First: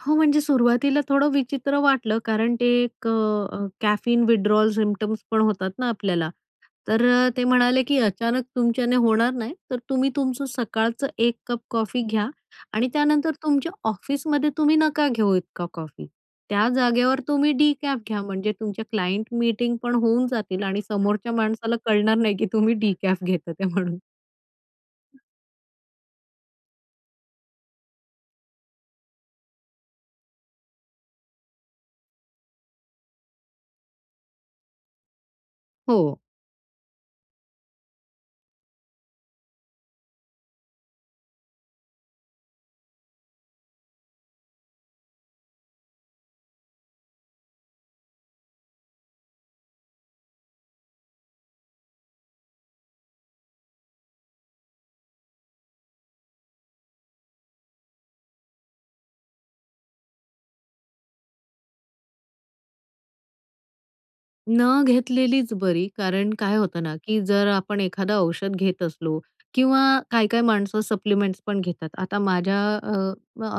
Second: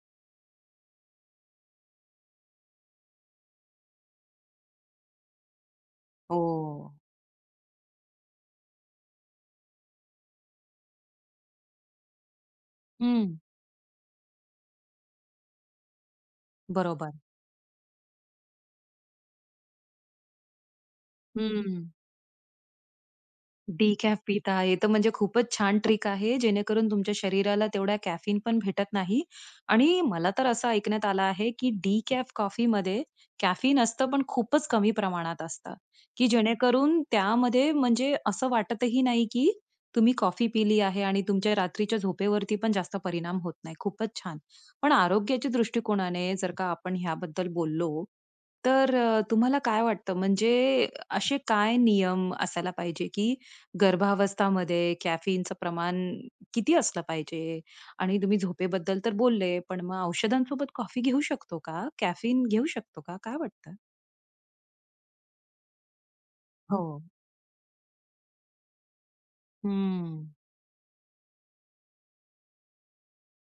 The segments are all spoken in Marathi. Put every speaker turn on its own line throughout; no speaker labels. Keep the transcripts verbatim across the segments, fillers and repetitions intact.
हो. म्हणजे सुरुवातीला थोडं विचित्र वाटलं, कारण ते एक अ, कॅफीन विथड्रॉवल सिम्प्टम्स पण होतात ना आपल्याला.
हो.
तर अ, ते म्हणाले की अचानक तुमच्याने होणार नाही तर तुम्ही तुमचं सकाळचं एक कप कॉफी घ्या आणि त्यानंतर
हं.
तुमच्या ऑफिसमध्ये तुम्ही नका घेऊ इतका कॉफी. त्या
बरोबर.
जागेवर तुम्ही डिकॅफ घ्या, म्हणजे तुमच्या क्लायंट मीटिंग पण होऊन जातील आणि समोरच्या माणसाला
हं.
कळणार नाही की तुम्ही डिकॅफ घेतात ते म्हणून.
डिकॅफ पिता आहे तर म्हणजे खूपच छान ट्रिक आहे, जेणेकरून तुमच्या शरीराला तेवढ्या कॅफीन पण भेटत नाही. आणि मला तर असं ऐकण्यात आलं आहे की डिकॅफ कॉफी मध्ये कॅफीन असतं, पण खूपच कमी प्रमाणात असतं.
हो.
की जेणेकरून त्यामध्ये म्हणजे असं वाटतही नाही की तुम्ही कॉफी पिली आहे. आणि तुमच्या रात्रीच्या झोपेवरती पण जास्त परिणाम होत नाही. खूपच छान. पण आरोग्याच्या दृष्टिकोनाने जर का आपण याबद्दल बोललो, तर अ, तुम्हाला काय वाटतं? म्हणजे असे काय नियम असायला पाहिजे की गर्भावस्था मध्ये कॅफीनचं प्रमाण किती असलं पाहिजे? आणि तुम्ही झोपेबद्दल तर बोलले, पण मग औषधांसोबत कॉफी घेऊ शकतो का? कॅफीन घेऊ शकतो का? काय वाटतं?
न घेतलेलीच बरी ,कारण काय होतं ना
हो.
की जर आपण एखादा औषध घेत असलो किंवा काही
हं.
काही माणसं सप्लिमेंट्सपण घेतात. आता माझ्या अ,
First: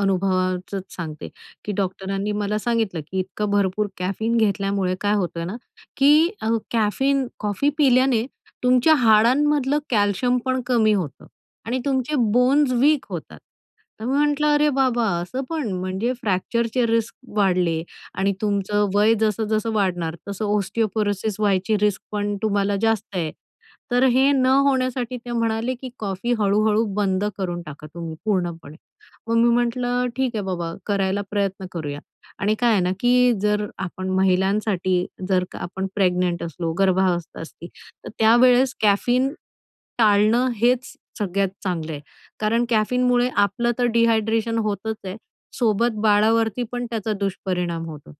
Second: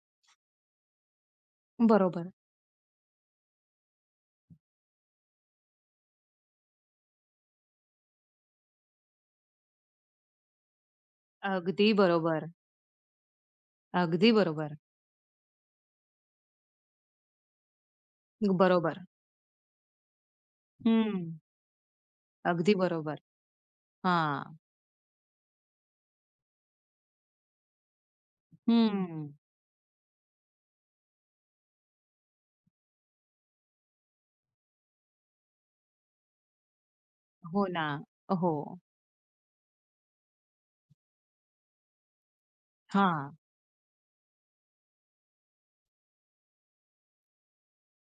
अनुभवाचंच सांगते की
बरोबर.
डॉक्टरांनी मला सांगितलं की इतकं भरपूर कॅफीन घेतल्यामुळे काय होतं ना, की अ, कॅफीन कॉफी पिल्याने तुमच्या हाडांमधलं कॅल्शियम पण कमी होतं आणि
अगदी
तुमचे
बरोबर.
बोन्स वीक होतात. तर मी
अगदी
म्हटलं "अरे
बरोबर.
बाबा असं पण." म्हणजे फ्रॅक्चरचे रिस्क वाढले आणि तुमचं
बरोबर.
वय जसं जसं वाढणार तसं
हं.
ऑस्टिओपोरोसिस व्हायची रिस्क पण
अगदी
तुम्हाला जास्त
बरोबर.
आहे. तर हे न
हां.
होण्यासाठी ते म्हणाले की "कॉफी हळू-हळू बंद करून टाका तुम्ही पूर्णपणे."
हं.
मग मी म्हटलं "ठीक आहे बाबा करायला प्रयत्न करूया." आणि काय आहे ना की जर आपण महिलांसाठी जर का आपण प्रेग्नंट असलो, गर्भावस्था
हो
असती.
ना,
तर त्यावेळेस
हो.
कॅफीन टाळणं हेच सगळ्यात चांगलं आहे. कारण कॅफीनमुळे
हां.
आपलं तर डिहायड्रेशन होतच आहे. सोबत बाळावरती पण त्याचा दुष्परिणाम होतो.